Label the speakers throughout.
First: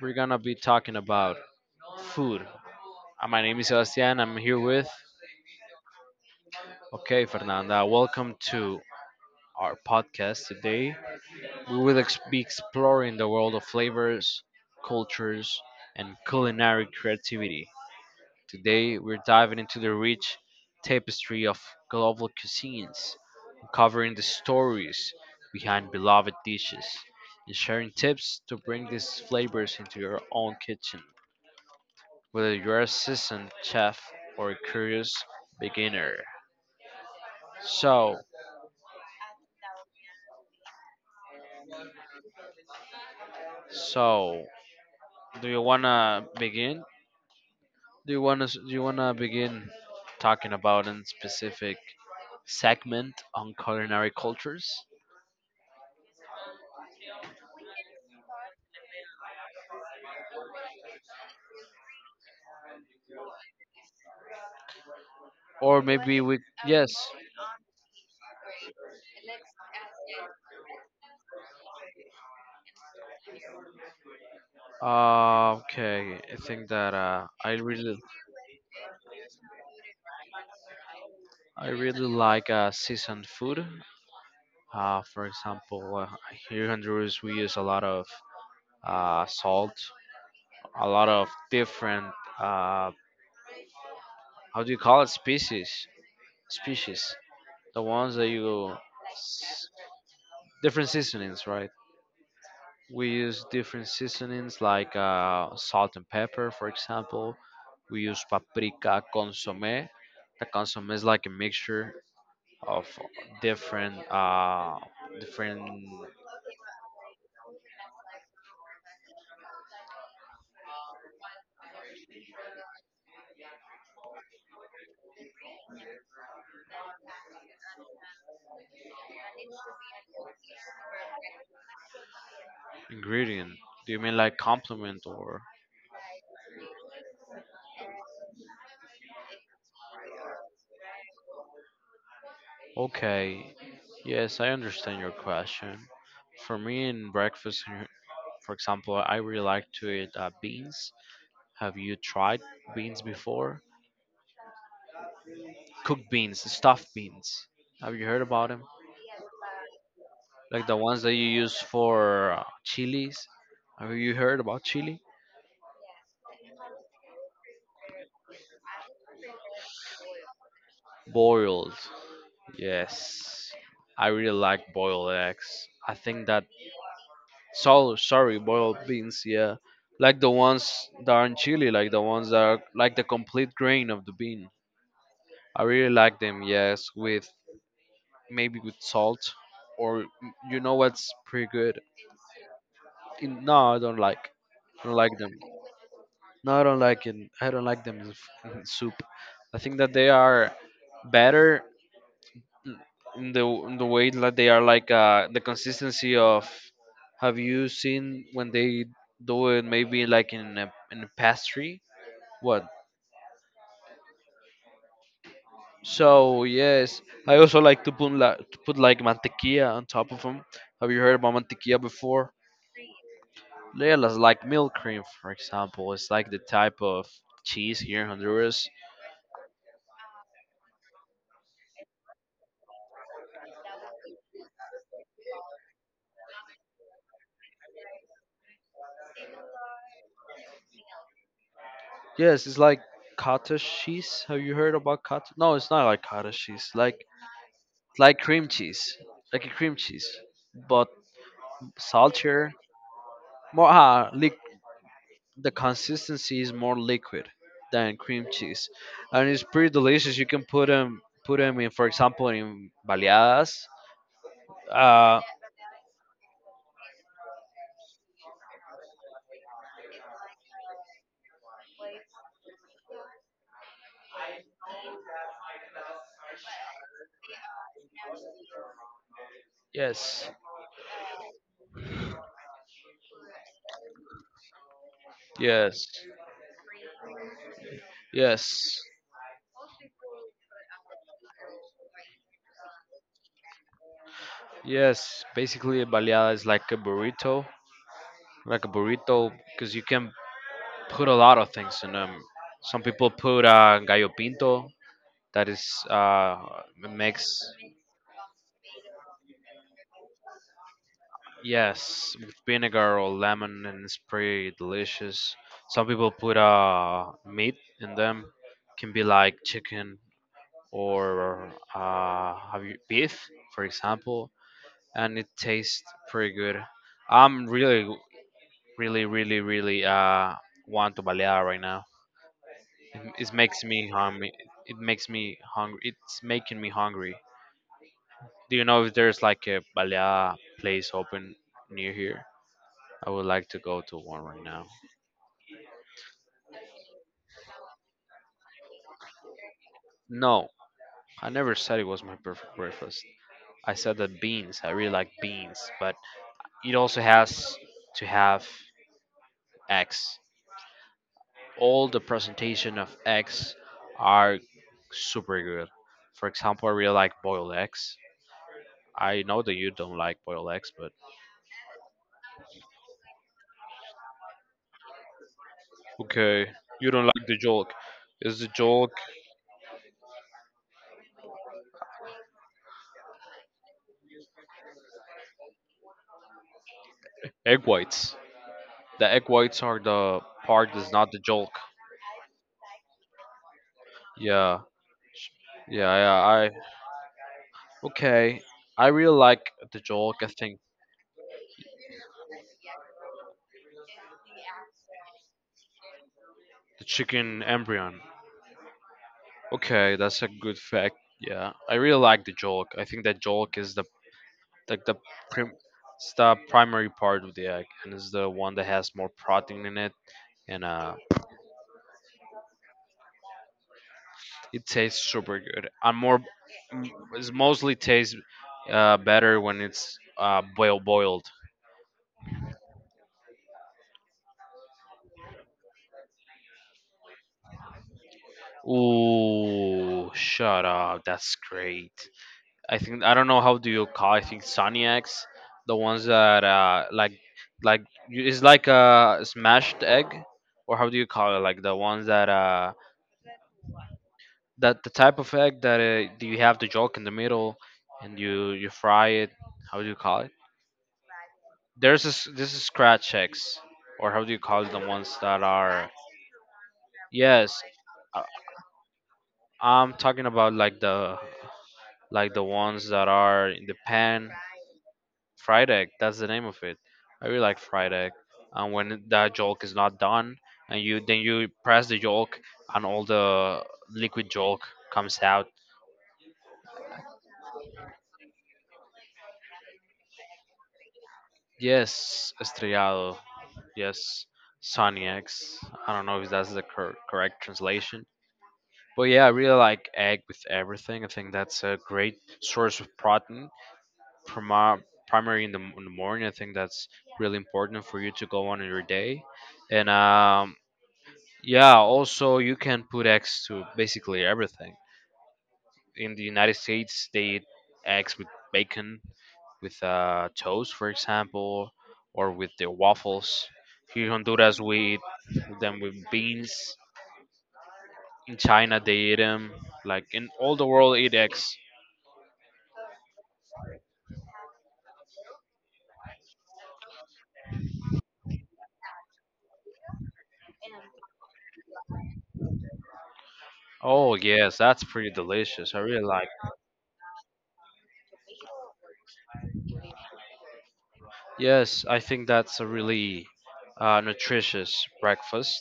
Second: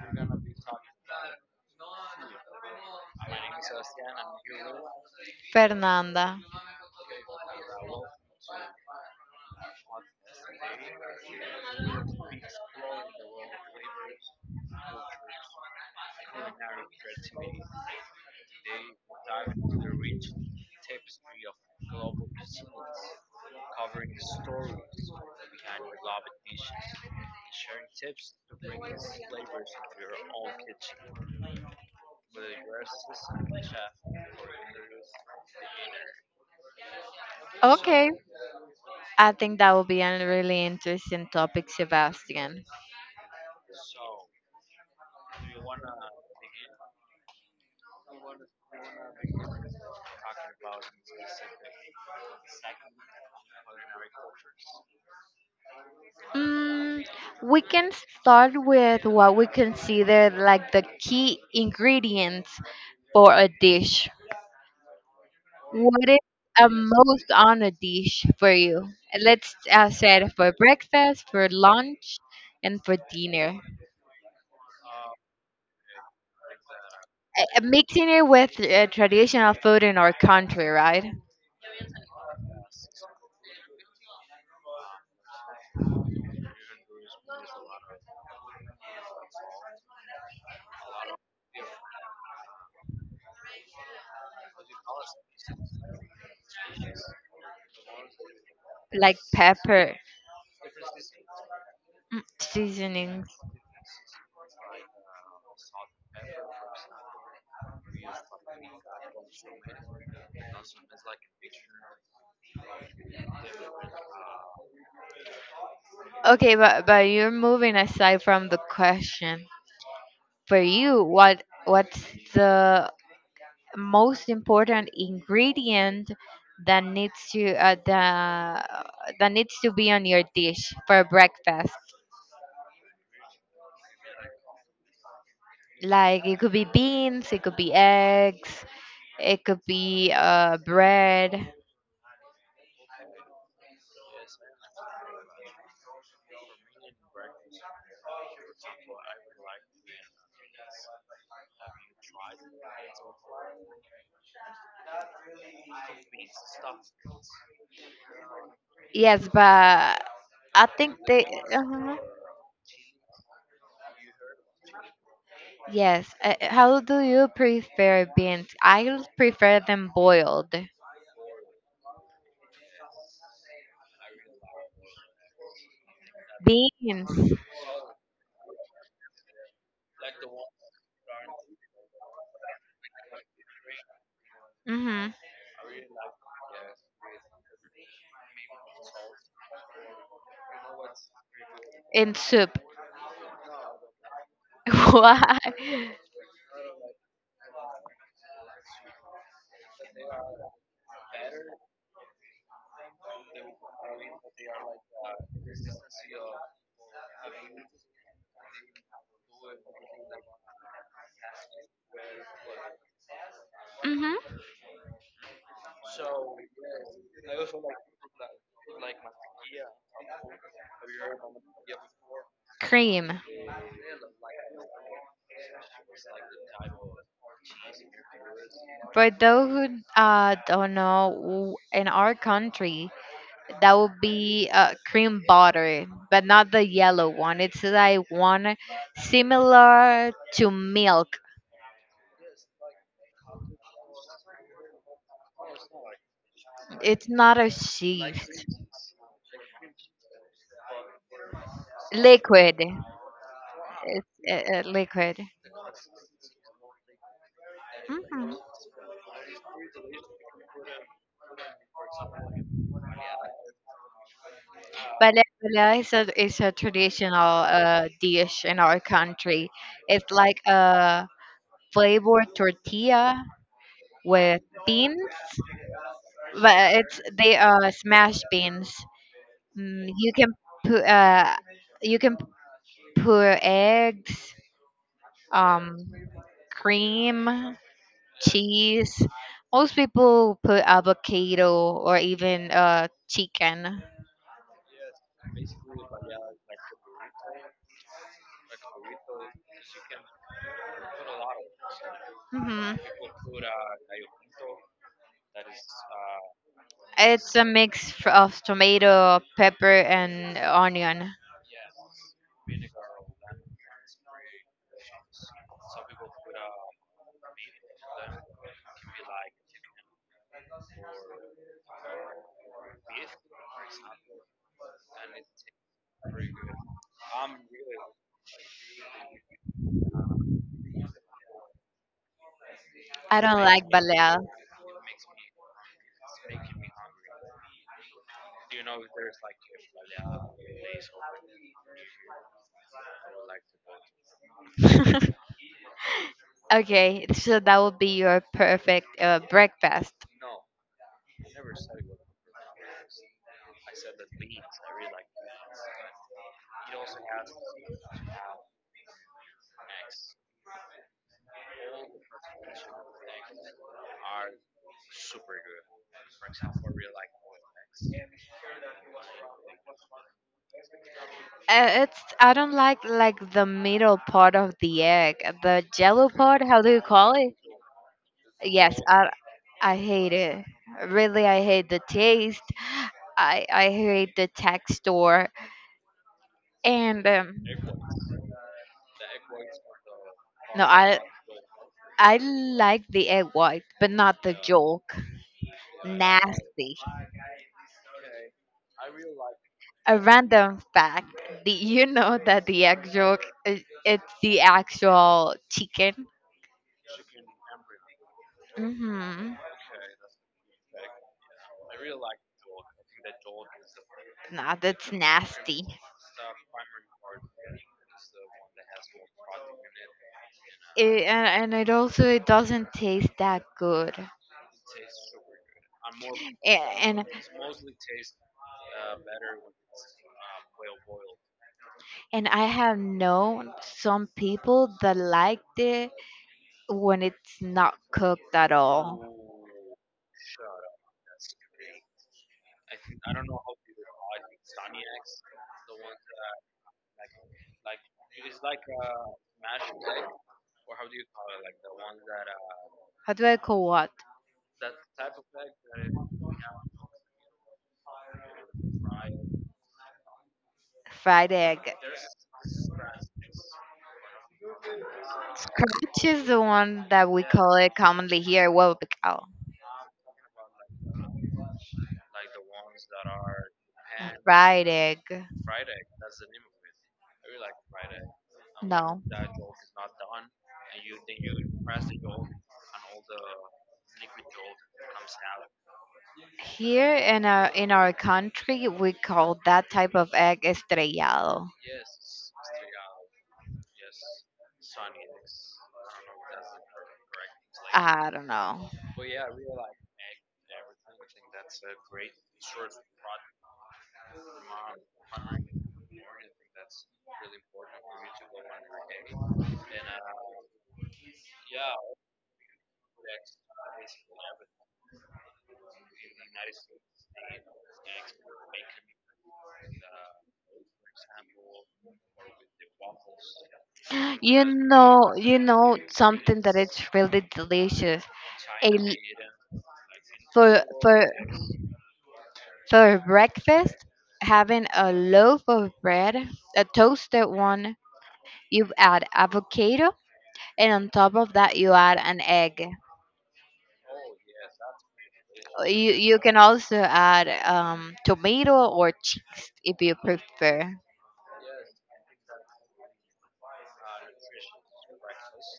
Speaker 1: we're gonna be talking about food. My name is Sebastian. I'm here with.
Speaker 2: Fernanda.
Speaker 1: Okay, Fernanda, welcome to our podcast today. We will be exploring the world of flavors, cultures, and culinary creativity. Today, we're diving into the rich tapestry of global cuisines, uncovering the stories behind beloved dishes, and sharing tips to bring these flavors into your own kitchen, whether you're a seasoned chef or a curious beginner.
Speaker 2: Okay.
Speaker 1: So,
Speaker 2: I think that will be a really interesting topic, Sebastian.
Speaker 1: so, do you wanna begin? Do you wanna begin talking about a specific segment on culinary cultures?
Speaker 2: Mm, we can start with what we consider like the key ingredients for a dish.
Speaker 1: Or
Speaker 2: What is
Speaker 1: maybe we
Speaker 2: a
Speaker 1: yes.
Speaker 2: most on a dish for you? Let's say it for breakfast, for lunch, and for dinner.
Speaker 1: Okay, I think that
Speaker 2: Mixing it with traditional food in our country, right?
Speaker 1: I really like seasoned food. For example, here in Honduras we use a lot of salt, a lot of different uh, how do you call it species species the ones that you
Speaker 2: Like
Speaker 1: s-
Speaker 2: pepper,
Speaker 1: different seasonings, right.
Speaker 2: mm,
Speaker 1: We
Speaker 2: seasonings.
Speaker 1: use different seasonings like salt and pepper, for example. We use paprika, consomme. The consomme is like a mixture of different different
Speaker 2: Okay, but you're moving aside from the question. For you, what's the most important ingredient that needs to the that needs to be on your dish for breakfast?
Speaker 1: ingredient, do you mean like complement or
Speaker 2: Like it could be beans, it could be eggs, it could be bread.
Speaker 1: okay, yes, I understand your question. For me in breakfast here, for example, I really like to eat beans. Have you tried beans before? Cooked beans, stuffed beans, have you heard about them?
Speaker 2: Yes, but
Speaker 1: Like
Speaker 2: I
Speaker 1: the
Speaker 2: think
Speaker 1: ones that you
Speaker 2: they.
Speaker 1: use
Speaker 2: uh
Speaker 1: for chilies. Have you heard about chili?
Speaker 2: Yes. How do you prefer beans? I prefer them boiled.
Speaker 1: Boiled. Yes, I really like boiled eggs. I think that
Speaker 2: Beans.
Speaker 1: so sorry boiled beans. Yeah, like the ones that are in Chile, like the ones that are like the complete grain of the bean.
Speaker 2: Hmm.
Speaker 1: I really like them. Yes, with maybe with salt, or you know what's pretty good.
Speaker 2: In soup.
Speaker 1: In, no, I don't like. I don't like
Speaker 2: Why?
Speaker 1: them. No, I don't like it. I don't like them in, in soup. I think that they are better in the way that they are like the consistency of have you seen when they do it maybe like in a pastry what
Speaker 2: Hmm.
Speaker 1: so yes I also like to put like mantequilla on top of them. Have you heard about mantequilla before?
Speaker 2: Cream.
Speaker 1: Yeah, that's like milk cream, for example. It's like the type of cheese here in Honduras.
Speaker 2: For those who don't know, in our country, that would be cream butter, but not the yellow one. It's like one similar to milk.
Speaker 1: Yes, it's like cottage cheese. Have you heard about cottage? No, it's not like cottage cheese,
Speaker 2: It's not a
Speaker 1: like
Speaker 2: sheaf.
Speaker 1: cream cheese, like a cream cheese, but saltier.
Speaker 2: Liquid.
Speaker 1: More liq,
Speaker 2: It's liquid.
Speaker 1: the consistency is more liquid than cream
Speaker 2: Hmm.
Speaker 1: cheese, and it's pretty delicious. You can put them in, for example, in baleadas. Uh,
Speaker 2: Bale is a traditional dish in our country. It's like a flavored tortilla with beans, but it's they are smashed beans. You
Speaker 1: yes,
Speaker 2: can put you can put eggs, um,
Speaker 1: yes,
Speaker 2: cream,
Speaker 1: yes,
Speaker 2: cheese. Most people put avocado or even chicken.
Speaker 1: yes. Basically, a baleada is like a burrito, because you can put a lot of things in them.
Speaker 2: Hmm.
Speaker 1: Some people put gallo pinto, that is uh,
Speaker 2: It's
Speaker 1: mix.
Speaker 2: a mix of tomato, pepper, and onion.
Speaker 1: Yes, with vinegar or lemon and it's pretty delicious. Some people put meat in them. Can be like chicken or have you beef, for example, and it tastes pretty good. I'm really really really really want to balear right now. It,
Speaker 2: I
Speaker 1: it
Speaker 2: don't
Speaker 1: makes
Speaker 2: like
Speaker 1: me
Speaker 2: ballet.
Speaker 1: hungry. It makes me hungry. It's making me hungry. Do you know if there's like a balear place open near here? I would like to go to one right now.
Speaker 2: Okay, so that would be your perfect breakfast.
Speaker 1: No, I never said it was my perfect breakfast. I said that beans, I really like beans, but it also has to have eggs. All the presentation of eggs are super good. For example, I really like boiled eggs. I know that you don't like boiled eggs, but
Speaker 2: It's I don't like the middle part of the egg, the jello part.
Speaker 1: okay,
Speaker 2: How do you
Speaker 1: you don't
Speaker 2: call
Speaker 1: like
Speaker 2: it?
Speaker 1: the yolk. Is the
Speaker 2: Yes,
Speaker 1: yolk
Speaker 2: I hate it. Really, I hate the taste. I hate the texture. And
Speaker 1: egg whites? The egg whites are the
Speaker 2: no,
Speaker 1: part that's not the yolk.
Speaker 2: I like the egg white, but not the
Speaker 1: Yeah,
Speaker 2: yolk.
Speaker 1: yeah, yeah. I
Speaker 2: Nasty.
Speaker 1: okay. I really like the
Speaker 2: A
Speaker 1: yolk. I think
Speaker 2: random fact: do you know that the egg yolk is it's the actual chicken?
Speaker 1: the chicken embryon.
Speaker 2: Mm-hmm.
Speaker 1: Okay, that's a good fact. Yeah, I really like the yolk. I think that yolk is the
Speaker 2: Nah,
Speaker 1: like
Speaker 2: that's
Speaker 1: the prim,
Speaker 2: nasty.
Speaker 1: it's the primary part of the egg, and is the one that has more protein in it, and
Speaker 2: It, and it also it doesn't taste that good.
Speaker 1: it tastes super good. I'm more,
Speaker 2: A- And
Speaker 1: it's mostly tastes better when it's well boiled.
Speaker 2: and I have known some people that liked it when it's not cooked at all.
Speaker 1: Ooh, shut up. That's great. I think I don't know how do you call. I think Soniacs, the ones that like you- it's like a smashed egg, or how do you call it? Like the ones that
Speaker 2: How do I call what?
Speaker 1: that the type of egg that do you have the yolk in the middle, and you fry it. How do you call it?
Speaker 2: Fried egg.
Speaker 1: There's this this is scratch eggs, or how do you call it? The ones that are
Speaker 2: Scratch is the one that we call
Speaker 1: yes.
Speaker 2: it commonly
Speaker 1: I-
Speaker 2: here, huevo picado.
Speaker 1: I'm talking about like the ones that are in the pan
Speaker 2: Fried egg.
Speaker 1: fried egg. That's the name of it. I really like fried egg. And when
Speaker 2: No.
Speaker 1: that yolk is not done, and you then you press the yolk, and all the liquid yolk comes out.
Speaker 2: Here in our country, we call that type of egg estrellado.
Speaker 1: Yes, estrellado. Yes, sunny eggs. I don't know if that's the correct translation.
Speaker 2: I don't know.
Speaker 1: But yeah, I really like egg with everything. I think that's a great source of protein. Prima- primary in the, in the morning, I think that's really important for you to go on in your day. And yeah, also you can put eggs to basically everything. In the United States, they eat eggs with bacon, with toast, for example, or with the waffles. Here in
Speaker 2: You
Speaker 1: Honduras, we eat
Speaker 2: know, you
Speaker 1: them
Speaker 2: know
Speaker 1: with
Speaker 2: something
Speaker 1: beans.
Speaker 2: that it's really delicious.
Speaker 1: In
Speaker 2: A
Speaker 1: China, they eat them.
Speaker 2: l-
Speaker 1: Like in all
Speaker 2: for
Speaker 1: the world,
Speaker 2: for
Speaker 1: eat eggs.
Speaker 2: for breakfast, having a loaf of bread, a toasted one, you add avocado, and on top of that, you add an egg.
Speaker 1: Oh yes, that's pretty delicious. I really
Speaker 2: You
Speaker 1: like.
Speaker 2: can also add tomato or cheese if you prefer.
Speaker 1: Yes, I think that's a really nutritious breakfast,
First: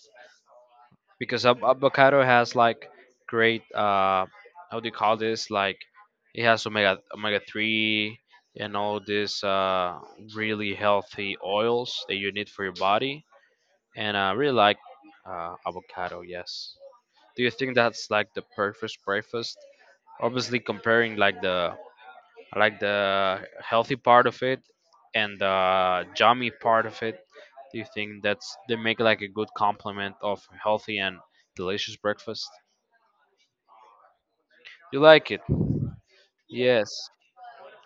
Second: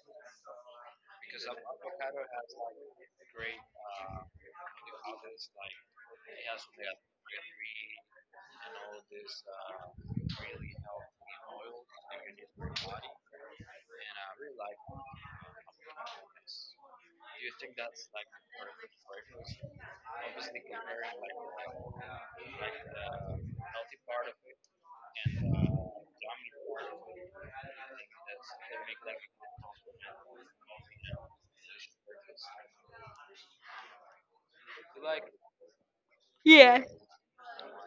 Speaker 1: because avocado has like great how do you call this, like it has omega 3 and all this really healthy oils that you need for your body, and I really like avocado. Yes, do you think that's like the perfect breakfast, obviously comparing like the healthy part of it and the jammy part of it? Do you think that's they make like a good complement of healthy and delicious breakfast? You like it?
Speaker 2: Yeah.
Speaker 1: Yes,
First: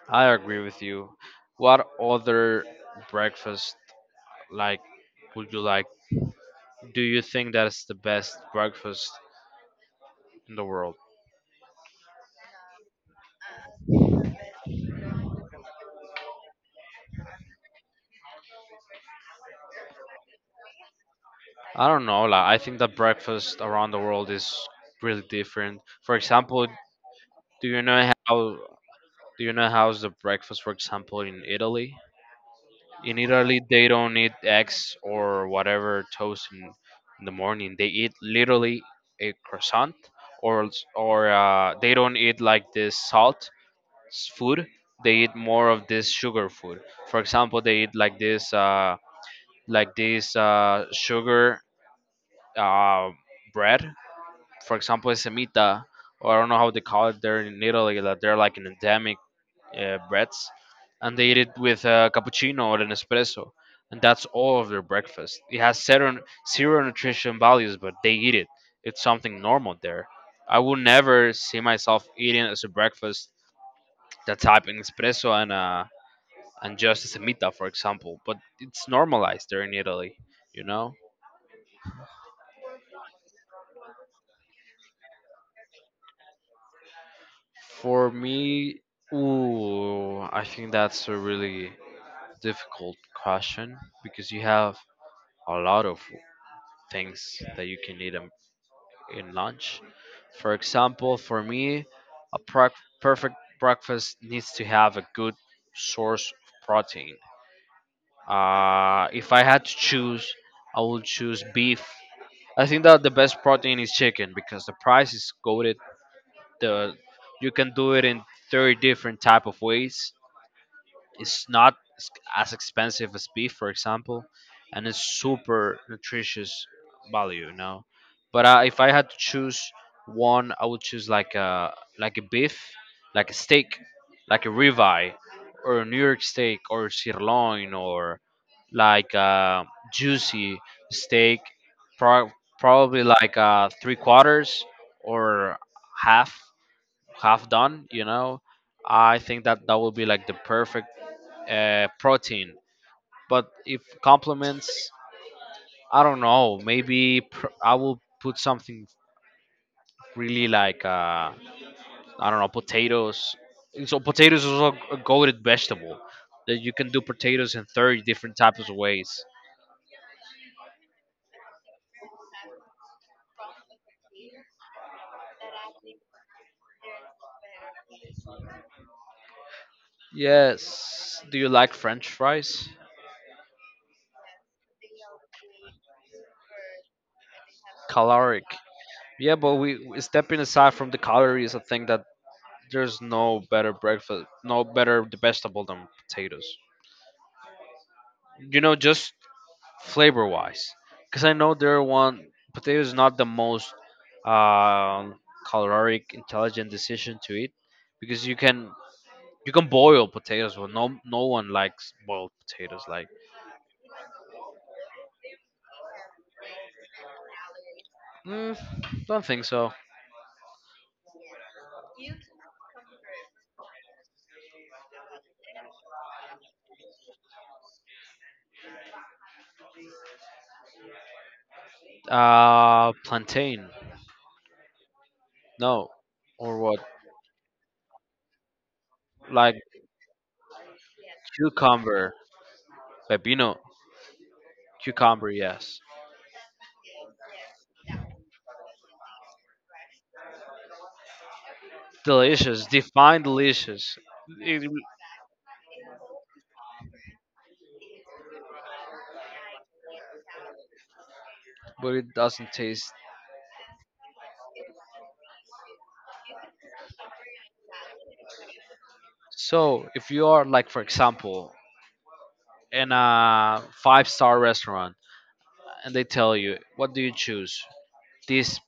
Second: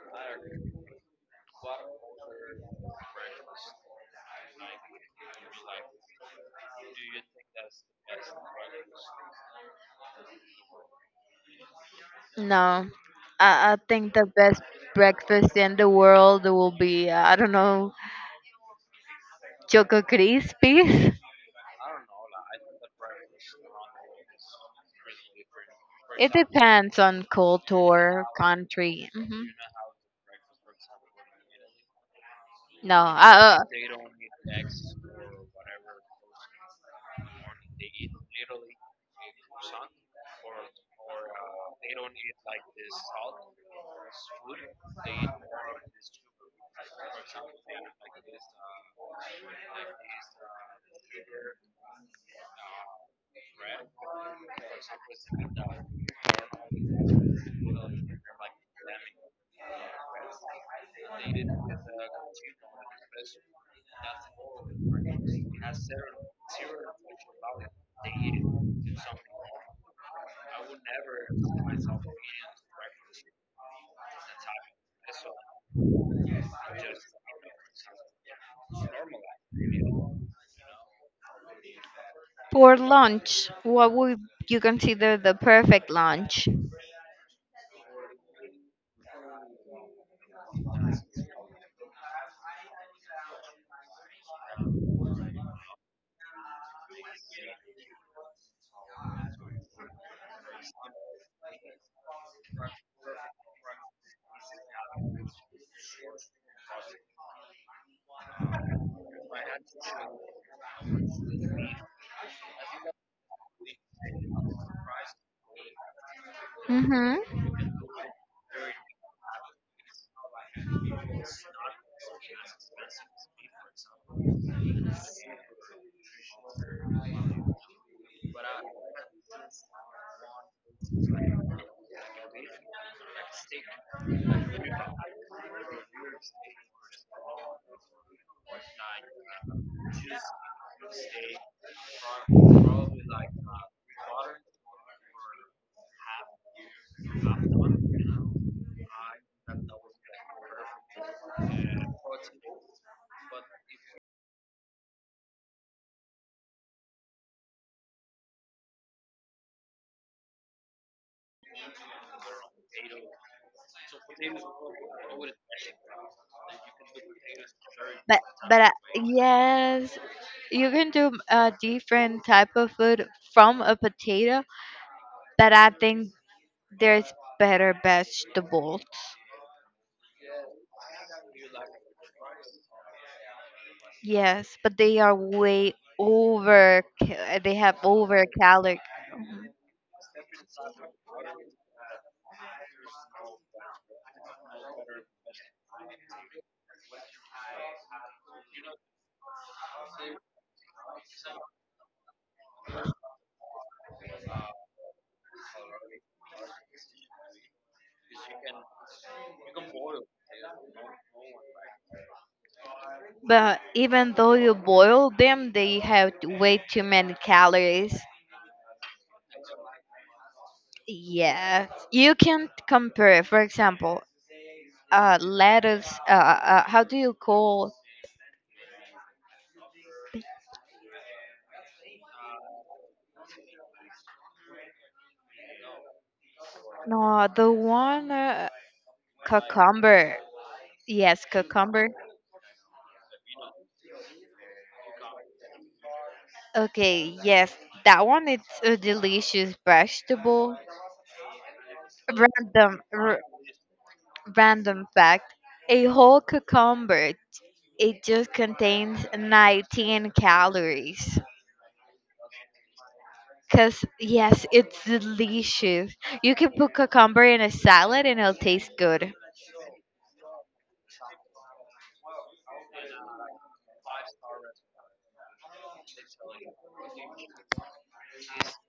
Speaker 1: I agree with you. What other breakfast like would you like? Do you think that's the best breakfast in the world?
Speaker 2: No, I think the best breakfast in the world will be, I don't know, Choco Crispies.
Speaker 1: I don't know. Like, I think that breakfast around the world is really different. For
Speaker 2: It
Speaker 1: example,
Speaker 2: depends on
Speaker 1: do you know
Speaker 2: culture,
Speaker 1: how
Speaker 2: country. Hmm.
Speaker 1: do you know how's the breakfast, for example, in Italy?
Speaker 2: No,
Speaker 1: In
Speaker 2: I
Speaker 1: Italy, they don't eat eggs or whatever toast in the morning. They eat literally a croissant, or they don't eat like this salt food. They eat more of this sugar food. For example, they eat like this sugar uh, bread. For example, semita, or I don't know how they call it there in Italy. That they're like an endemic breads, and they eat it with a cappuccino or an espresso, and that's all of their breakfast. It has zero, zero nutrition values, but they eat it. It's something normal there. I will never see myself eating as a breakfast the type an espresso and just a semita, for example, but it's normalized there in Italy, you know.
Speaker 2: For lunch, what would you consider the perfect lunch?
Speaker 1: For me, ooh, I think that's a really difficult question because you have a lot of things that you can eat in lunch. For example, for me, a perfect breakfast needs to have a good source of protein. If I had to choose, I would choose beef. I think that the best protein is chicken because the price is goaded. The
Speaker 2: Mm-hmm.
Speaker 1: you can do it in 30 different type of ways. It's not as expensive as beef, for example, and it's super nutritious value, you know. But if I had to choose one, I would choose like a beef, like a steak, like a ribeye, or a New York steak, or sirloin, or like a juicy steak, pro- probably like three quarters or half have done, you know. I think that that will be like the perfect protein. But if complements, I don't know, maybe I will put something really like I don't know, potatoes. So potatoes is also a goaded vegetable that you can do potatoes in 30
Speaker 2: But
Speaker 1: different types
Speaker 2: but
Speaker 1: of ways.
Speaker 2: yes, you can do a different type of food from a potato, but I think there's better vegetables.
Speaker 1: Yes, do you like french fries?
Speaker 2: Yes, but they are way over. They have over
Speaker 1: Caloric,
Speaker 2: calories.
Speaker 1: yeah, but stepping aside from the calories I think that there's no better breakfast, no better vegetable than potatoes. You know, just flavor wise, because I know there are one potato is not the most uh, caloric, intelligent decision to eat, because you can boil potatoes, but no one likes boiled potatoes. Like,
Speaker 2: But even though you boil them, they have way too many calories.
Speaker 1: mm, don't think so.
Speaker 2: Yes, you can compare. For example, lettuce. How do you call?
Speaker 1: Plantain, no, or what?
Speaker 2: No, the one
Speaker 1: Like
Speaker 2: cucumber. Yes, cucumber.
Speaker 1: cucumber, pepino, cucumber, yes.
Speaker 2: Okay, yes, that one. It's a delicious vegetable.
Speaker 1: Delicious,
Speaker 2: Random, r-
Speaker 1: define delicious, it,
Speaker 2: Random fact: a whole cucumber. It just contains 19 calories.
Speaker 1: but it doesn't taste.
Speaker 2: Cause yes, it's delicious. You can put cucumber in a salad and it'll taste good.
Speaker 1: So if you are like, for example, in a five-star restaurant and they tell you, what do you choose? These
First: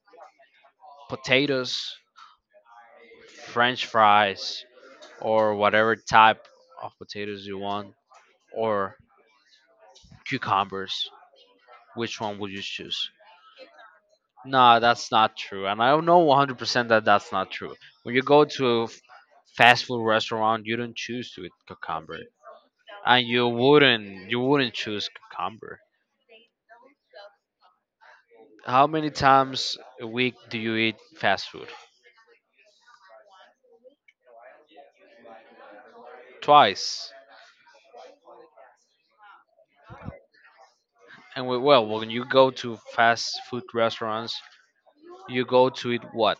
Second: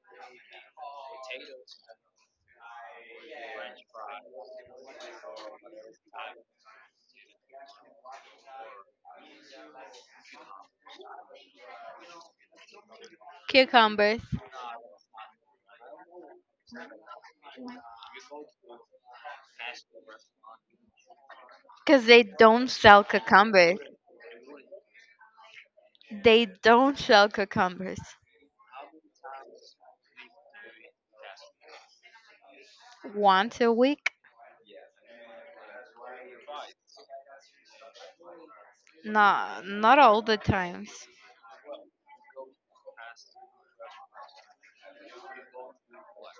Speaker 1: potatoes, French fries, or whatever type of potatoes you want, or cucumbers. Which one would you choose?
Speaker 2: Cucumbers.
Speaker 1: No, that's not true, and I don't know 100% that that's not true. When you go to a fast food restaurant, you don't choose to eat
Speaker 2: Cause
Speaker 1: cucumber.
Speaker 2: they don't sell
Speaker 1: And you
Speaker 2: cucumbers.
Speaker 1: wouldn't you wouldn't choose cucumber.
Speaker 2: They don't shell cucumbers.
Speaker 1: How many times a week do you eat fast food?
Speaker 2: Once a week?
Speaker 1: Twice.
Speaker 2: No, not all the times.
Speaker 1: Well, when you go to fast food restaurants, you go to eat what?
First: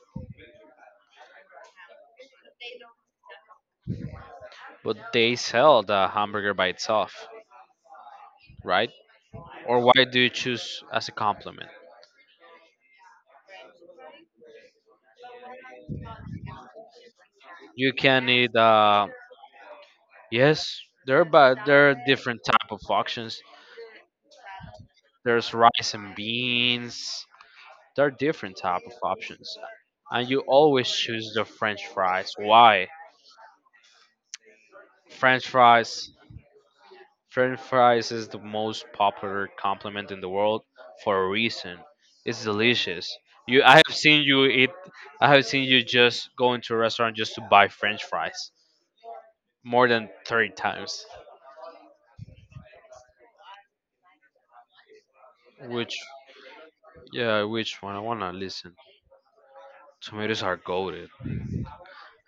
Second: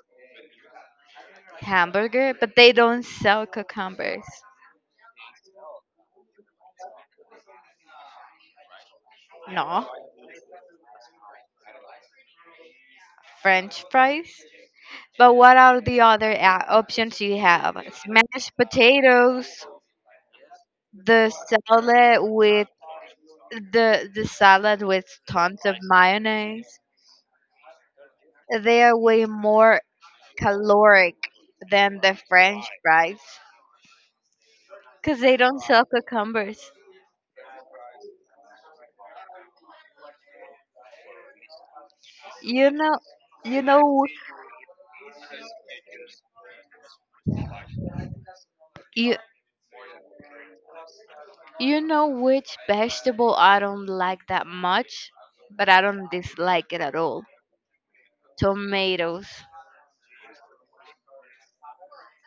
Speaker 2: Hamburger, but they don't sell cucumbers.
Speaker 1: But they sell the hamburger by itself, right? Or
Speaker 2: No.
Speaker 1: why do you choose as a compliment?
Speaker 2: French fries? But what are the other options you have?
Speaker 1: You can
Speaker 2: Smashed
Speaker 1: eat.
Speaker 2: potatoes,
Speaker 1: Yes, there are
Speaker 2: the
Speaker 1: but there are
Speaker 2: salad
Speaker 1: different
Speaker 2: with
Speaker 1: type of options.
Speaker 2: the salad with
Speaker 1: There's
Speaker 2: tons of
Speaker 1: rice and
Speaker 2: mayonnaise.
Speaker 1: beans. There are different type
Speaker 2: They
Speaker 1: of
Speaker 2: are way
Speaker 1: options,
Speaker 2: more
Speaker 1: and you always
Speaker 2: caloric
Speaker 1: choose the French
Speaker 2: than the
Speaker 1: fries.
Speaker 2: French
Speaker 1: Why?
Speaker 2: fries because they
Speaker 1: French
Speaker 2: don't sell
Speaker 1: fries.
Speaker 2: cucumbers.
Speaker 1: French fries is the most popular compliment in the world for a reason. It's
Speaker 2: You know,
Speaker 1: delicious.
Speaker 2: you
Speaker 1: I have
Speaker 2: know
Speaker 1: seen you eat. I have seen you just go into a restaurant just to buy French fries
Speaker 2: You
Speaker 1: more than 30 times.
Speaker 2: you know which vegetable I don't like that much, but I
Speaker 1: Which,
Speaker 2: don't dislike it at all.
Speaker 1: yeah, which one? I wanna listen.
Speaker 2: Tomatoes.
Speaker 1: Tomatoes are golden.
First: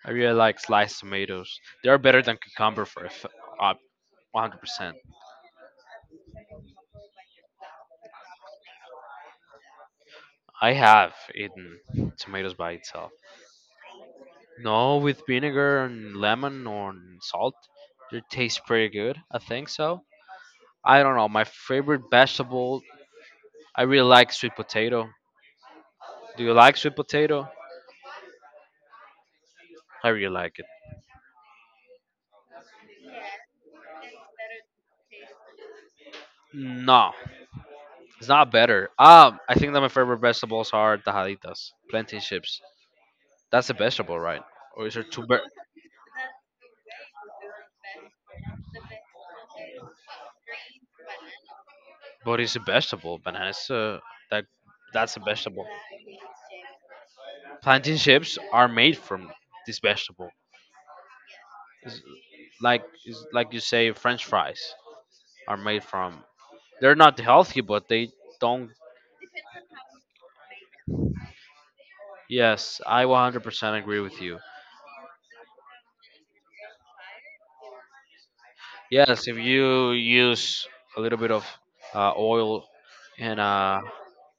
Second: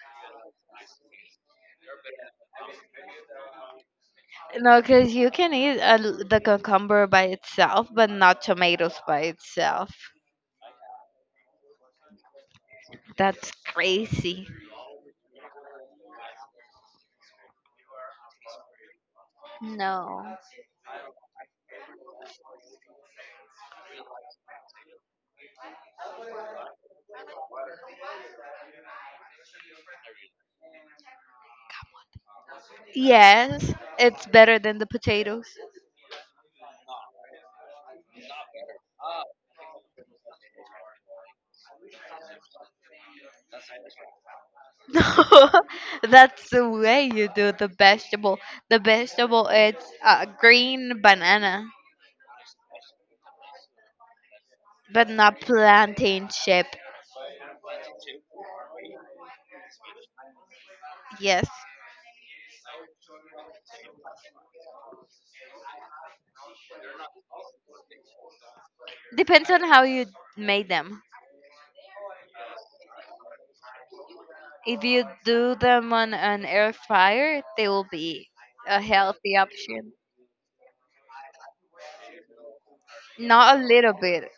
Speaker 1: I really like sliced tomatoes. They are better than cucumber for a uh,
Speaker 2: No,
Speaker 1: 100%.
Speaker 2: because you can eat the cucumber by itself, but not tomatoes by itself.
Speaker 1: I have eaten tomatoes by itself.
Speaker 2: That's crazy.
Speaker 1: No, with vinegar and lemon or salt. It tastes pretty good. I think so.
Speaker 2: No.
Speaker 1: I don't know. My favorite vegetable. I really like sweet potato. Do you like sweet potato? I really like it.
Speaker 2: Yes, it's better than the potatoes.
Speaker 1: No, it's not better. I think that my favorite vegetables are tajaditas, plantain chips. That's a vegetable, right? Or is
Speaker 2: No,
Speaker 1: there two?
Speaker 2: that's the way you do the vegetable. The vegetable it's green banana,
Speaker 1: But it's a vegetable? Bananas. That
Speaker 2: but
Speaker 1: that's a
Speaker 2: not
Speaker 1: vegetable.
Speaker 2: plantain chip.
Speaker 1: Plantain chips are made from this vegetable.
Speaker 2: Yes.
Speaker 1: It's like you say, French fries are made from. They're not healthy, but they don't.
Speaker 2: Depends on how you made them.
Speaker 1: Yes, I 100% agree with you.
Speaker 2: If you do them on an air fryer, they will be a
Speaker 1: Yes,
Speaker 2: healthy
Speaker 1: if you
Speaker 2: option.
Speaker 1: use a little bit of oil and
Speaker 2: Not a little bit,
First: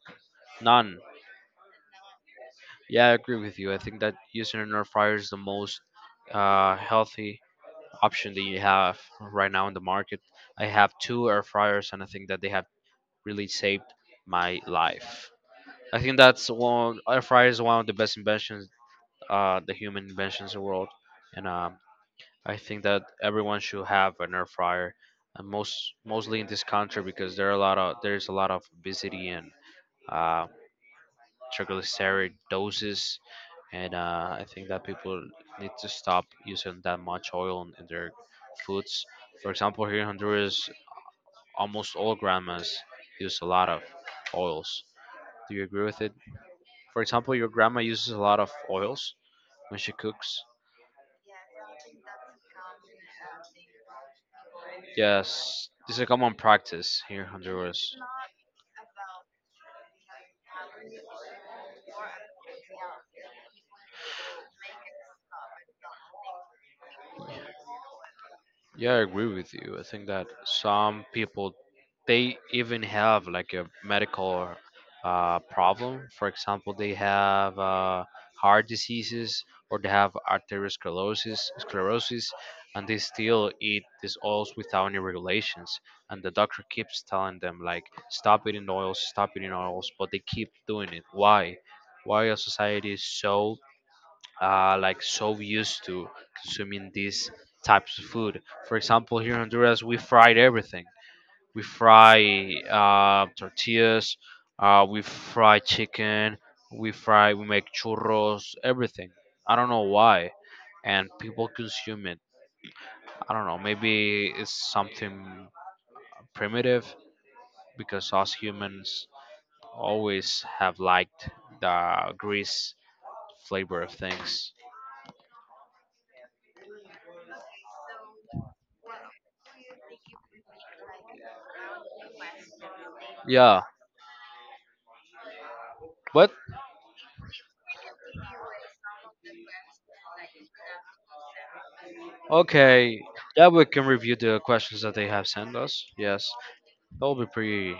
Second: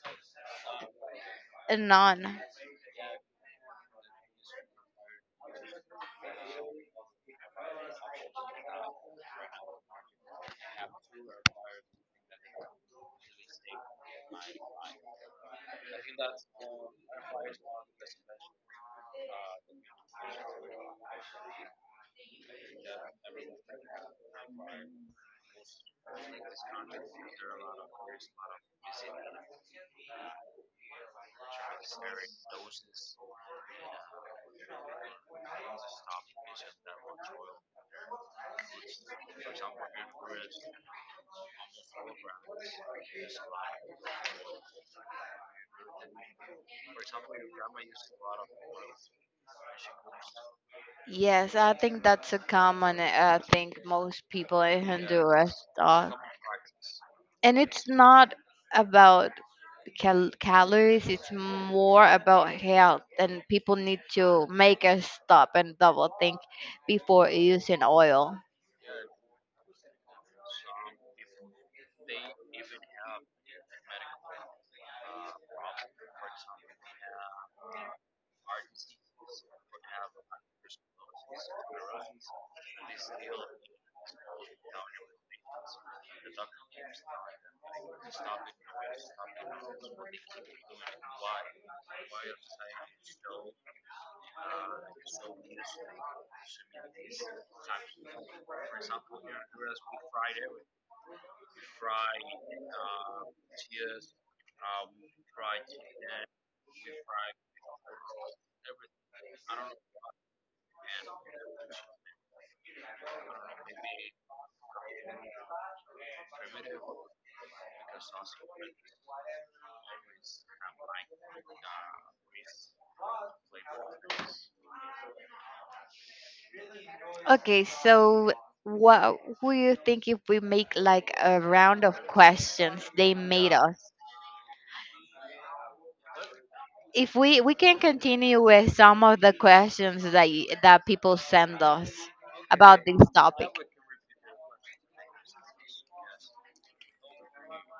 Speaker 1: none.
Speaker 2: a none.
Speaker 1: Yeah, I agree with you. I think that using an air fryer is the most healthy option that you have right now in the market. I have two air fryers, and I think that they have really saved my life. I think that's one air fryer is one of the best inventions, the human inventions in the world, and I think that everyone should have an air fryer, and mostly in this country because there are a lot of there's a lot of obesity and uh, triglyceride doses, and I think that people need to stop using that much oil in their foods. For example, here in Honduras, almost all grandmas use a lot of oils. Do you agree with it? For example, your grandma uses a lot of oils when she cooks.
Speaker 2: Yes, I think that's a common thing most people in Honduras
Speaker 1: Yes, this is a
Speaker 2: thought.
Speaker 1: common practice here in
Speaker 2: And it's
Speaker 1: Honduras.
Speaker 2: not about calories, it's more about health. And people need to make a stop and double think before using oil.
Speaker 1: Yeah, I agree with you. I think that some people they even have like a medical problem. For example, they have heart diseases or they have arteriosclerosis, sclerosis, and they still eat these oils without any regulations. And the doctor keeps telling them like, stop eating oils, but they keep doing it. Why? Why our society is so so used to consuming these types of food. For example, here in Honduras, we fried everything. We fry tortillas, we fry chicken, we fry, we make churros, everything. I don't know why, and people consume it. I don't know. Maybe it's something primitive because us humans always have liked the grease flavor of things.
Speaker 2: Okay, so what would you think if we make like a round of questions they made
Speaker 1: Yeah,
Speaker 2: us?
Speaker 1: but
Speaker 2: If we can continue with some of the questions that that people send us about
Speaker 1: okay,
Speaker 2: this
Speaker 1: that
Speaker 2: topic.
Speaker 1: we can review the questions that they have sent us. Yes, that will be pretty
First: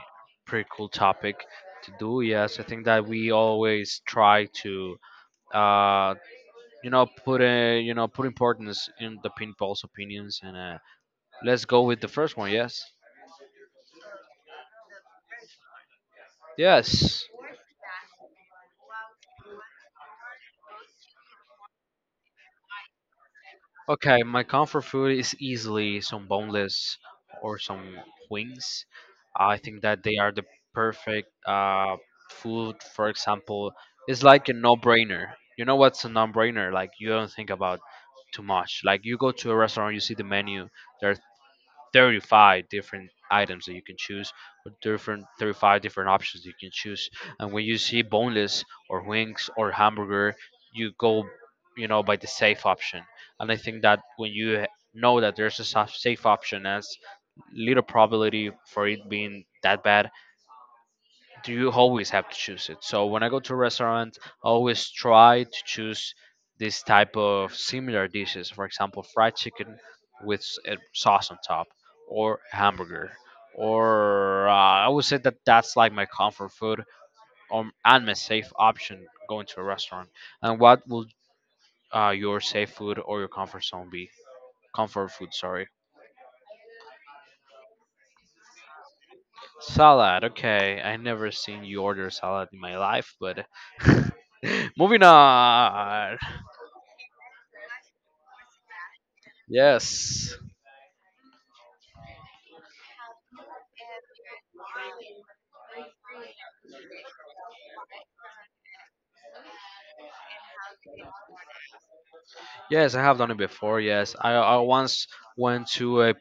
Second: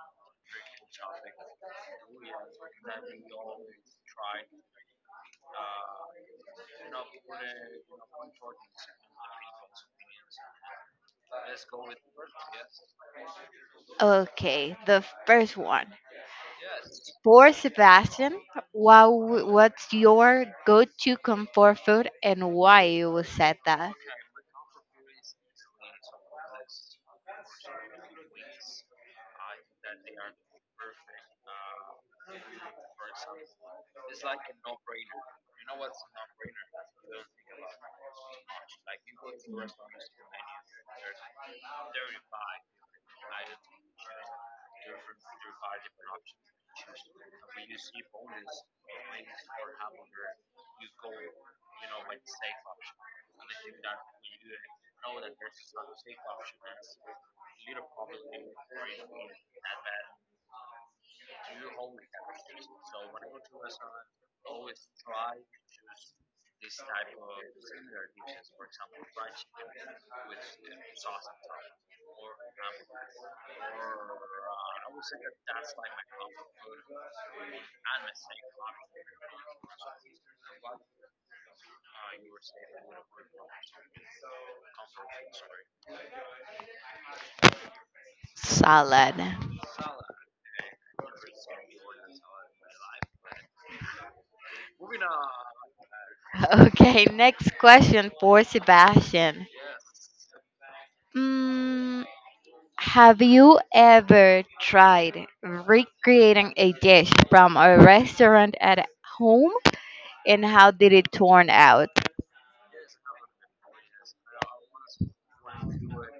Speaker 1: pretty cool topic to do. Yes, I think that we always try to uh you know put a put importance in the pinball's opinions and let's go with the first one. Yes.
Speaker 2: Okay, the first one.
Speaker 1: Yes.
Speaker 2: For Sebastian, what what's your go-to comfort food and why you said that?
Speaker 1: Okay, my comfort food is easily some boneless or some wings. I think that they are the perfect food. For example, it's like a no-brainer. You know what's a no-brainer? Like you don't think about too much. Like you go to a restaurant, you see the menu. There are 35 different items that you can choose or different 35 different options you can choose, and when you see boneless or wings or hamburger you go, you know, by the safe option. And I think that when you know that there's a safe option as little probability for it being that bad, do you always have to choose it? So when I go to a restaurant, I always try to choose this type of similar dishes. For example, fried chicken with sauce on top, or hamburger, or I would say that that's like my comfort food, and my safe option going to a restaurant. And what will your safe food or your comfort zone be? Comfort food, sorry.
Speaker 2: Salad.
Speaker 1: Salad. Okay, I never seen you order salad in my life, but moving on.
Speaker 2: Okay, next question for Sebastian.
Speaker 1: Yes,
Speaker 2: Mm, Have you ever tried recreating a dish from a restaurant at home and how did it turn out?
Speaker 1: yes, I have done it before. Yes, I once went to a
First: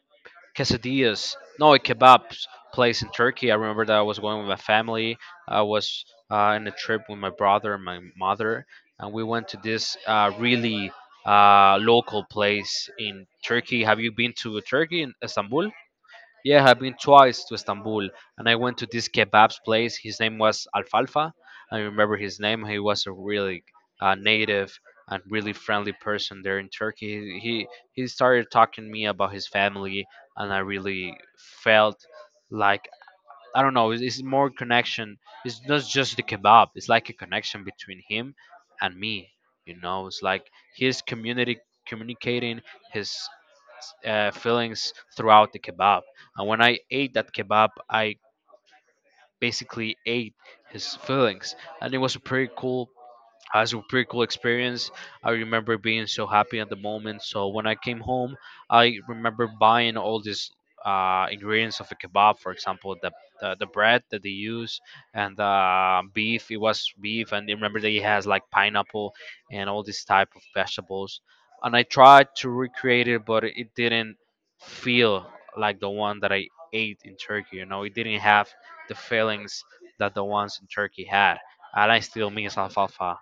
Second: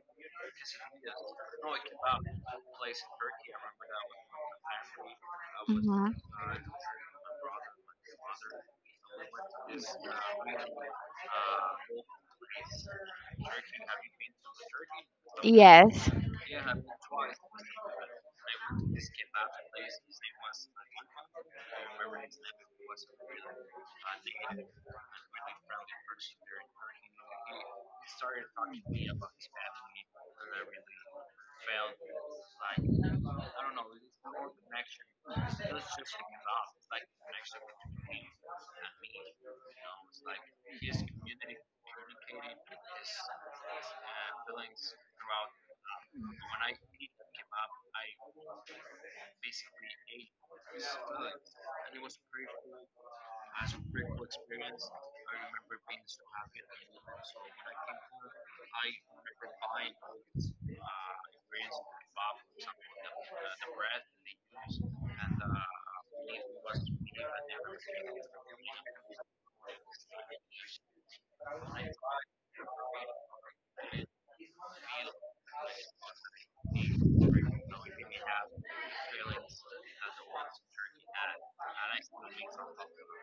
Speaker 1: quesadillas, no, a kebab place in Turkey. I remember that I was going with my family. I was
Speaker 2: Mhm.
Speaker 1: in a trip with my brother and my mother, and we went to this really local place in Turkey. Have you been to Turkey in Istanbul?
Speaker 2: Yes.
Speaker 1: Yeah, I've been twice to Istanbul, and I went to this kebabs place. His name was Alfalfa. I remember his name. He was a really native and really friendly person there in Turkey. He started talking to me about his family, and I really felt like I don't know. It's more connection. It's not just the kebab. It's like a connection between him and me. You know, it's like his community communicating his fillings throughout the kebab. And when I ate that kebab, I basically ate his fillings, and it was a pretty cool it was a pretty cool experience. I remember being so happy at the moment. So when I came home, I remember buying all these ingredients of a kebab, for example, the bread that they use and beef. It was beef, and I remember that it has like pineapple and all these type of vegetables. And I tried to recreate it, but it didn't feel like the one that I ate in Turkey. You know, it didn't have the feelings that the ones in Turkey had, and I still miss alfalfa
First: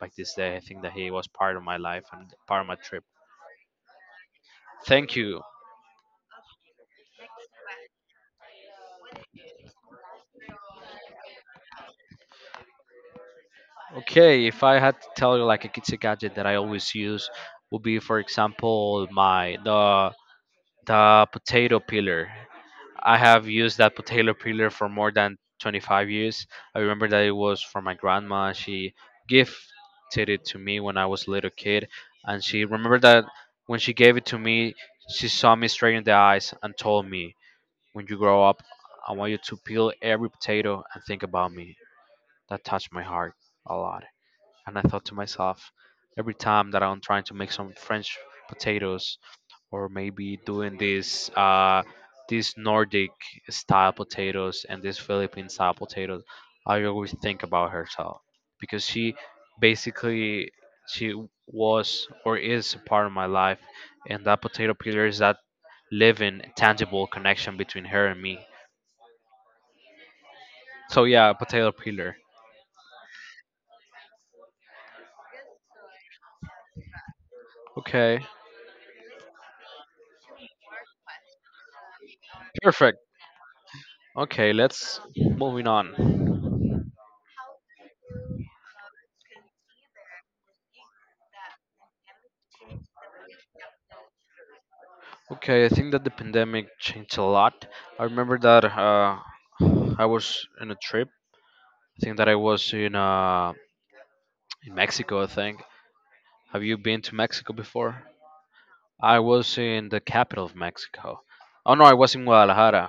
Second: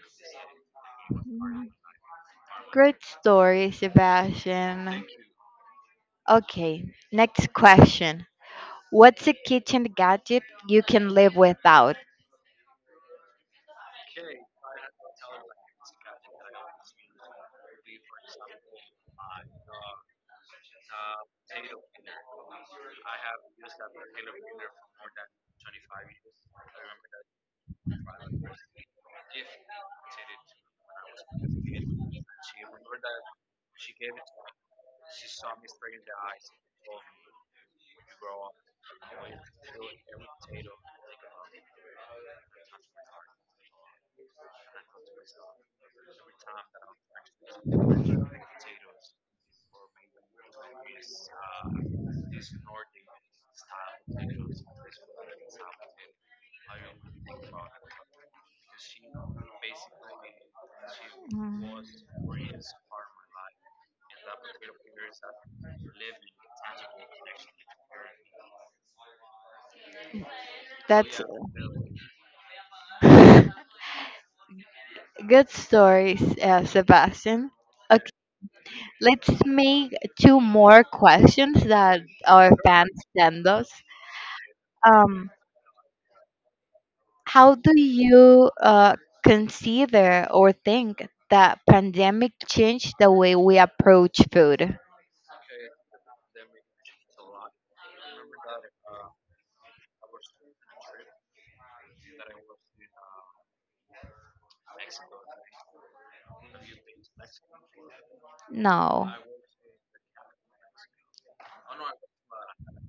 Speaker 1: back this day. I think that he was part of my life and part of my.
Speaker 2: Great story, Sebastian.
Speaker 1: Thank you.
Speaker 2: Okay, next question. What's a kitchen gadget you can live without?
Speaker 1: Okay, if I had to tell you like a it's a gadget that I always use would be, for example, my the potato peeler. I have used that potato peeler for more than 25 years. I remember that it was from my grandma. She gifted it to me when I was a little kid, and she remembered that when she gave it to me, she saw me straight in the eyes and told me, when you grow up, I want you to peel every potato and think about me. That touched my heart a lot. And I thought to myself, every time that I'm trying to make some French potatoes or maybe doing this these Nordic style potatoes and these Philippine style potatoes, I always think about herself because she basically she was or is a part of my life, and that potato peeler is that living tangible connection between her and me. So
Speaker 2: That's
Speaker 1: yeah, potato peeler.
Speaker 2: good stories, Sebastian.
Speaker 1: Okay,
Speaker 2: Let's make two more questions that our fans
Speaker 1: perfect.
Speaker 2: send us.
Speaker 1: Okay, let's
Speaker 2: Um,
Speaker 1: moving on.
Speaker 2: how do you consider or think that pandemic changed the way we approach food?
Speaker 1: Okay, I think that the pandemic changed a lot. I remember that I was in a trip. I think that I was in Mexico. I think. Have you been to Mexico before?
Speaker 2: No.
Speaker 1: I was in the capital of Mexico. Oh no, I was in Guadalajara.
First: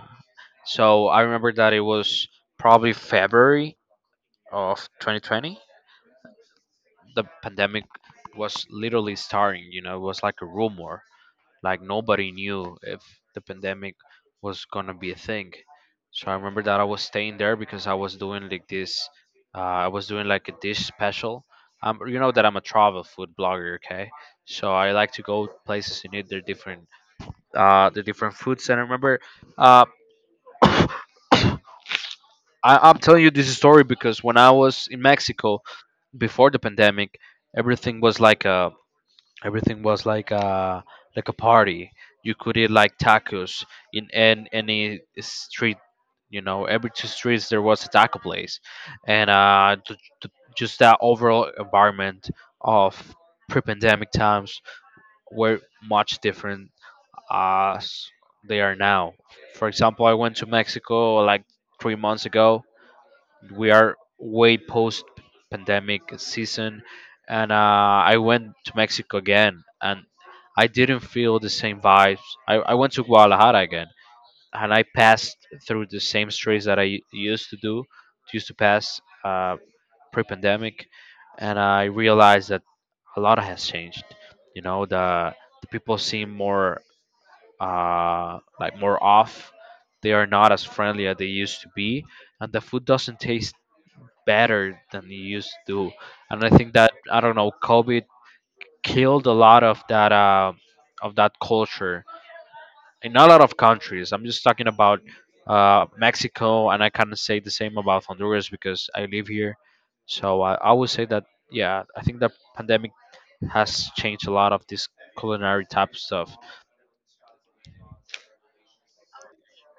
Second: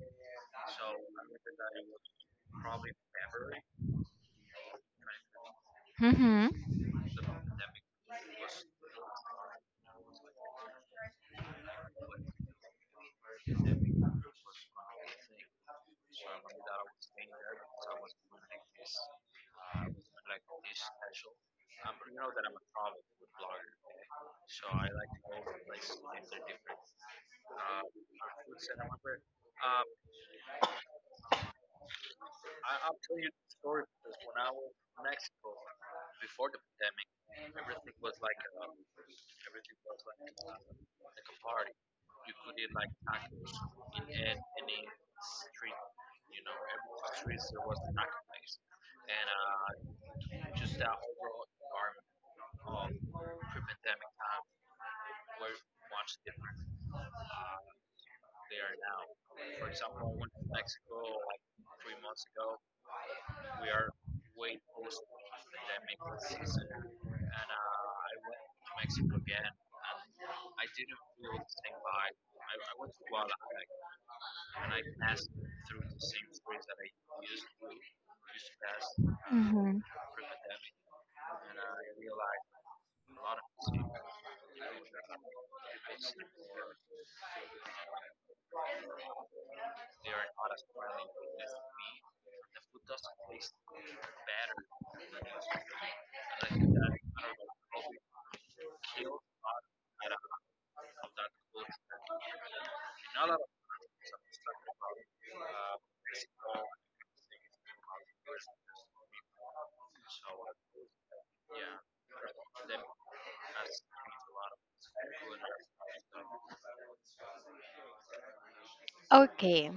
Speaker 1: So I remember that it was probably February of 2020.
Speaker 2: Mm-hmm.
Speaker 1: The pandemic was literally starting. You know, it was like a rumor. Like nobody knew if the pandemic was gonna be a thing. So I remember that I was staying there because I was doing like this. Uh, I was doing like a dish special. You know that I'm a travel food blogger, okay? So I like to go places and eat their different, the different foods. And I remember, uh, I, I'm telling you this story because when I was in Mexico before the pandemic, everything was like a everything was like a party. You could eat like tacos in any street. You know, every two streets there was a taco place, and just that overall environment of pre-pandemic times were much different as they are now. For example, I went to Mexico like 3 months ago. We are way post pandemic season, and I went to Mexico again, and I didn't feel the same vibes. I went to Guadalajara again and I passed through the same streets that I used to pass,
Speaker 2: Mm-hmm.
Speaker 1: pre-pandemic, and I realized that a lot has changed. you know the, the people seem more like more off. They are not as friendly as they used to be, and the food doesn't taste better than he used to. And I think that I don't know, COVID killed a lot of that culture in a lot of countries. I'm just talking about Mexico, and I can't say the same about Honduras because I live here. So I would say that yeah, I think the pandemic has changed a lot of this culinary type of stuff.
Speaker 2: Okay.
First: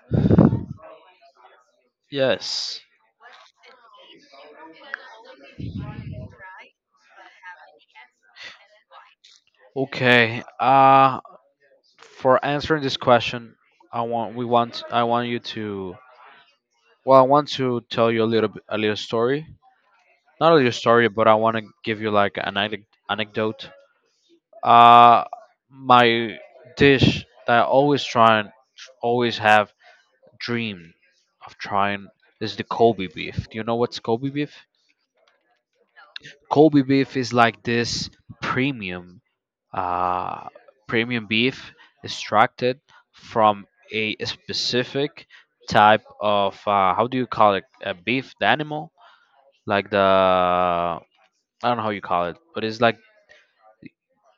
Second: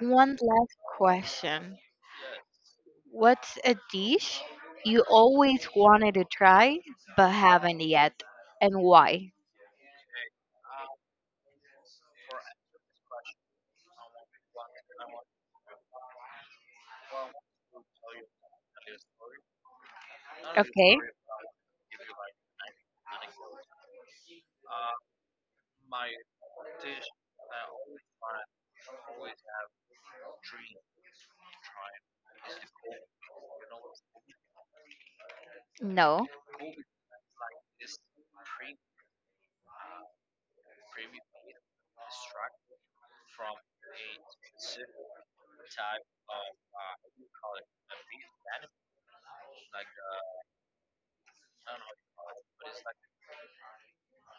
Speaker 2: One last question.
Speaker 1: Yes.
Speaker 2: What's a dish you always wanted to try but haven't yet, and why?
Speaker 1: Okay. For answering this question, I want you to I want to tell you a little bit, a little story. Not a little
Speaker 2: Okay.
Speaker 1: story, but I want to give you like an anecdote. Uh, my dish that I always try and always have dreamed of trying is the Kobe beef. Do you know what's Kobe beef?
Speaker 2: No.
Speaker 1: Kobe beef is like this premium, uh, premium beef extracted from a specific type of, how do you call it? A beef, the animal, like the I don't know how you call it, but it's like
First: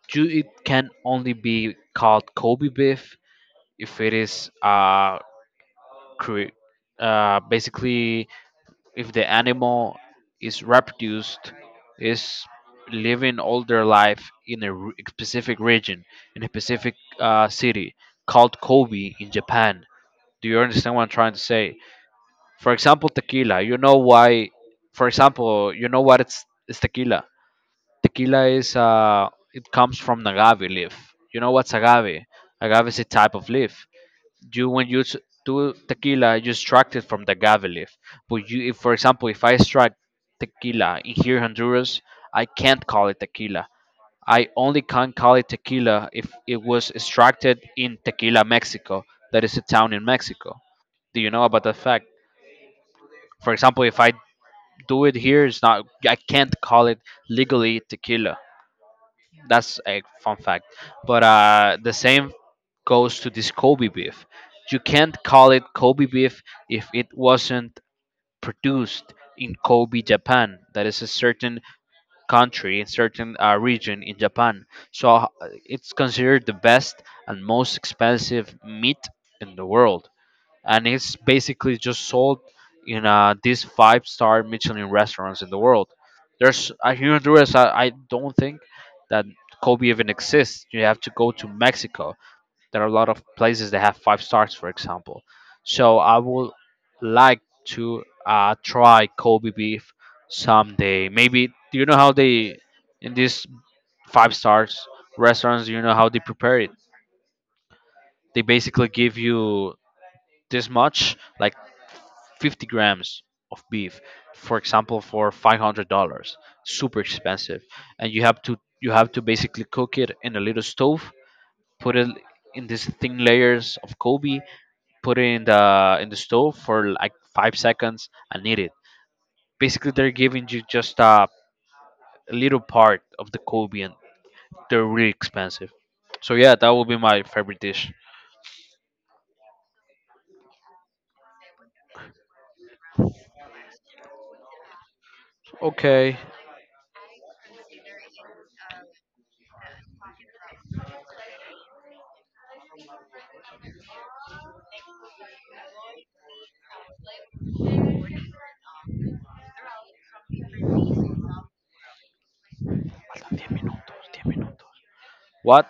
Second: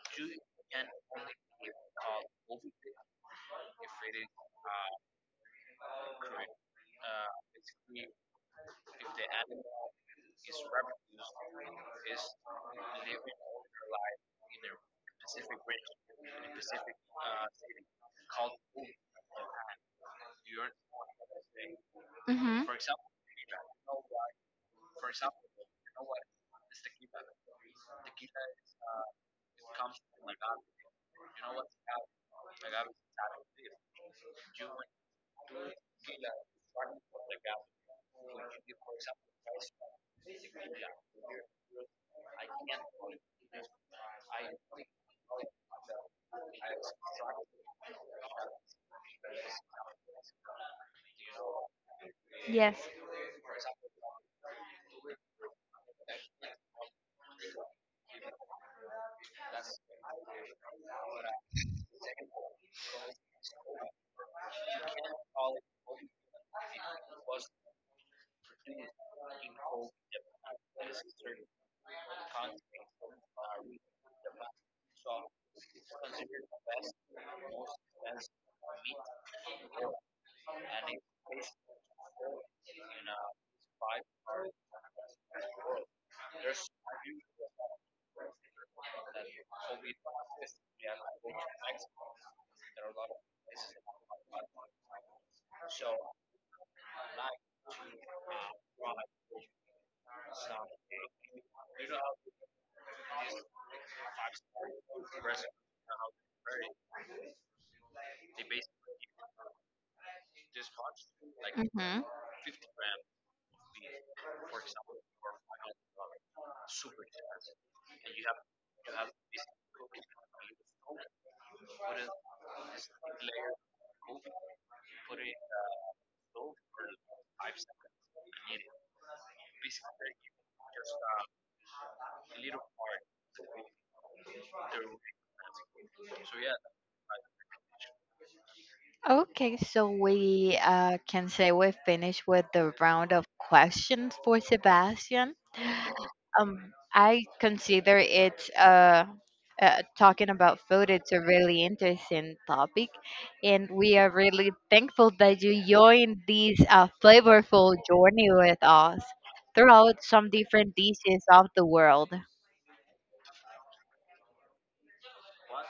Speaker 1: it can only be called Kobe beef if it is cre- basically, if the animal is reproduced, is living all their life in a specific region, in a specific city called Kobe in Japan. Do you understand what I'm trying to say?
Speaker 2: Mm-hmm.
Speaker 1: For example, tequila. You know why? For example, you know what it's tequila. Tequila is, it comes from an agave leaf. You know what's agave? Agave is a type of leaf. You When you do tequila, you extract it from the agave leaf. But if for example, if I extract tequila in here in Honduras, I can't call it tequila. I only can call it tequila if it was extracted in Tequila, Mexico. That is a town in Mexico. Do you know about that fact?
Speaker 2: Yes.
Speaker 1: For example, if I do it here, it's not. I can't call it legally tequila. That's a fun fact. But the same goes to this Kobe beef. You can't call it Kobe beef if it wasn't produced in Kobe, Japan. That is a certain country, a certain, region in Japan. So it's considered the best and most expensive meat in the world, and it's basically just sold in, these five-star Michelin restaurants in the world. There's, here in Honduras, I don't think that Kobe even exists. You have to go to Mexico. There are a lot of places that have five stars, for example. So I would like to, try Kobe beef someday. Maybe do you know how they in these five stars restaurants? Do you know how they prepare it? They basically give you this much, like
Speaker 2: Hmm.
Speaker 1: 50 grams of beef, for example, for $500, super expensive, and you have to basically cook it in a little stove, put it in these thin layers of Kobe, put it in the stove for like 5 seconds and eat it. Basically, they're giving you just a little part of the Kobe, and they're really expensive. So yeah, that will be my favorite dish.
Speaker 2: Okay, so we can say we finished with the round of questions for Sebastian.
Speaker 1: Okay.
Speaker 2: I consider it talking about food. It's a really interesting topic, and we are really thankful that you joined this flavorful journey with us throughout some different dishes of the world.
Speaker 1: 10 minutos, 10 minutos. What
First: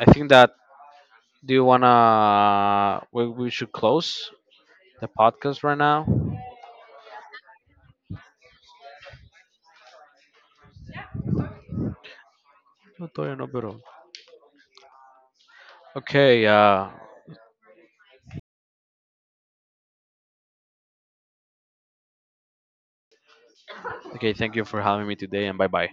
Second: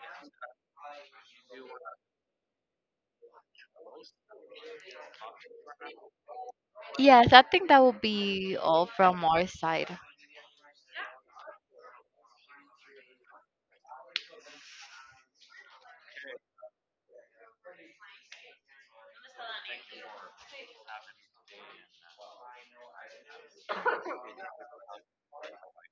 Speaker 1: I think that Do you wanna? We should close the podcast right now.
Speaker 2: Yes, I think that will be all from our side.
Speaker 1: No, todavía no, pero- Okay. Okay. Thank you for having me today, and bye bye.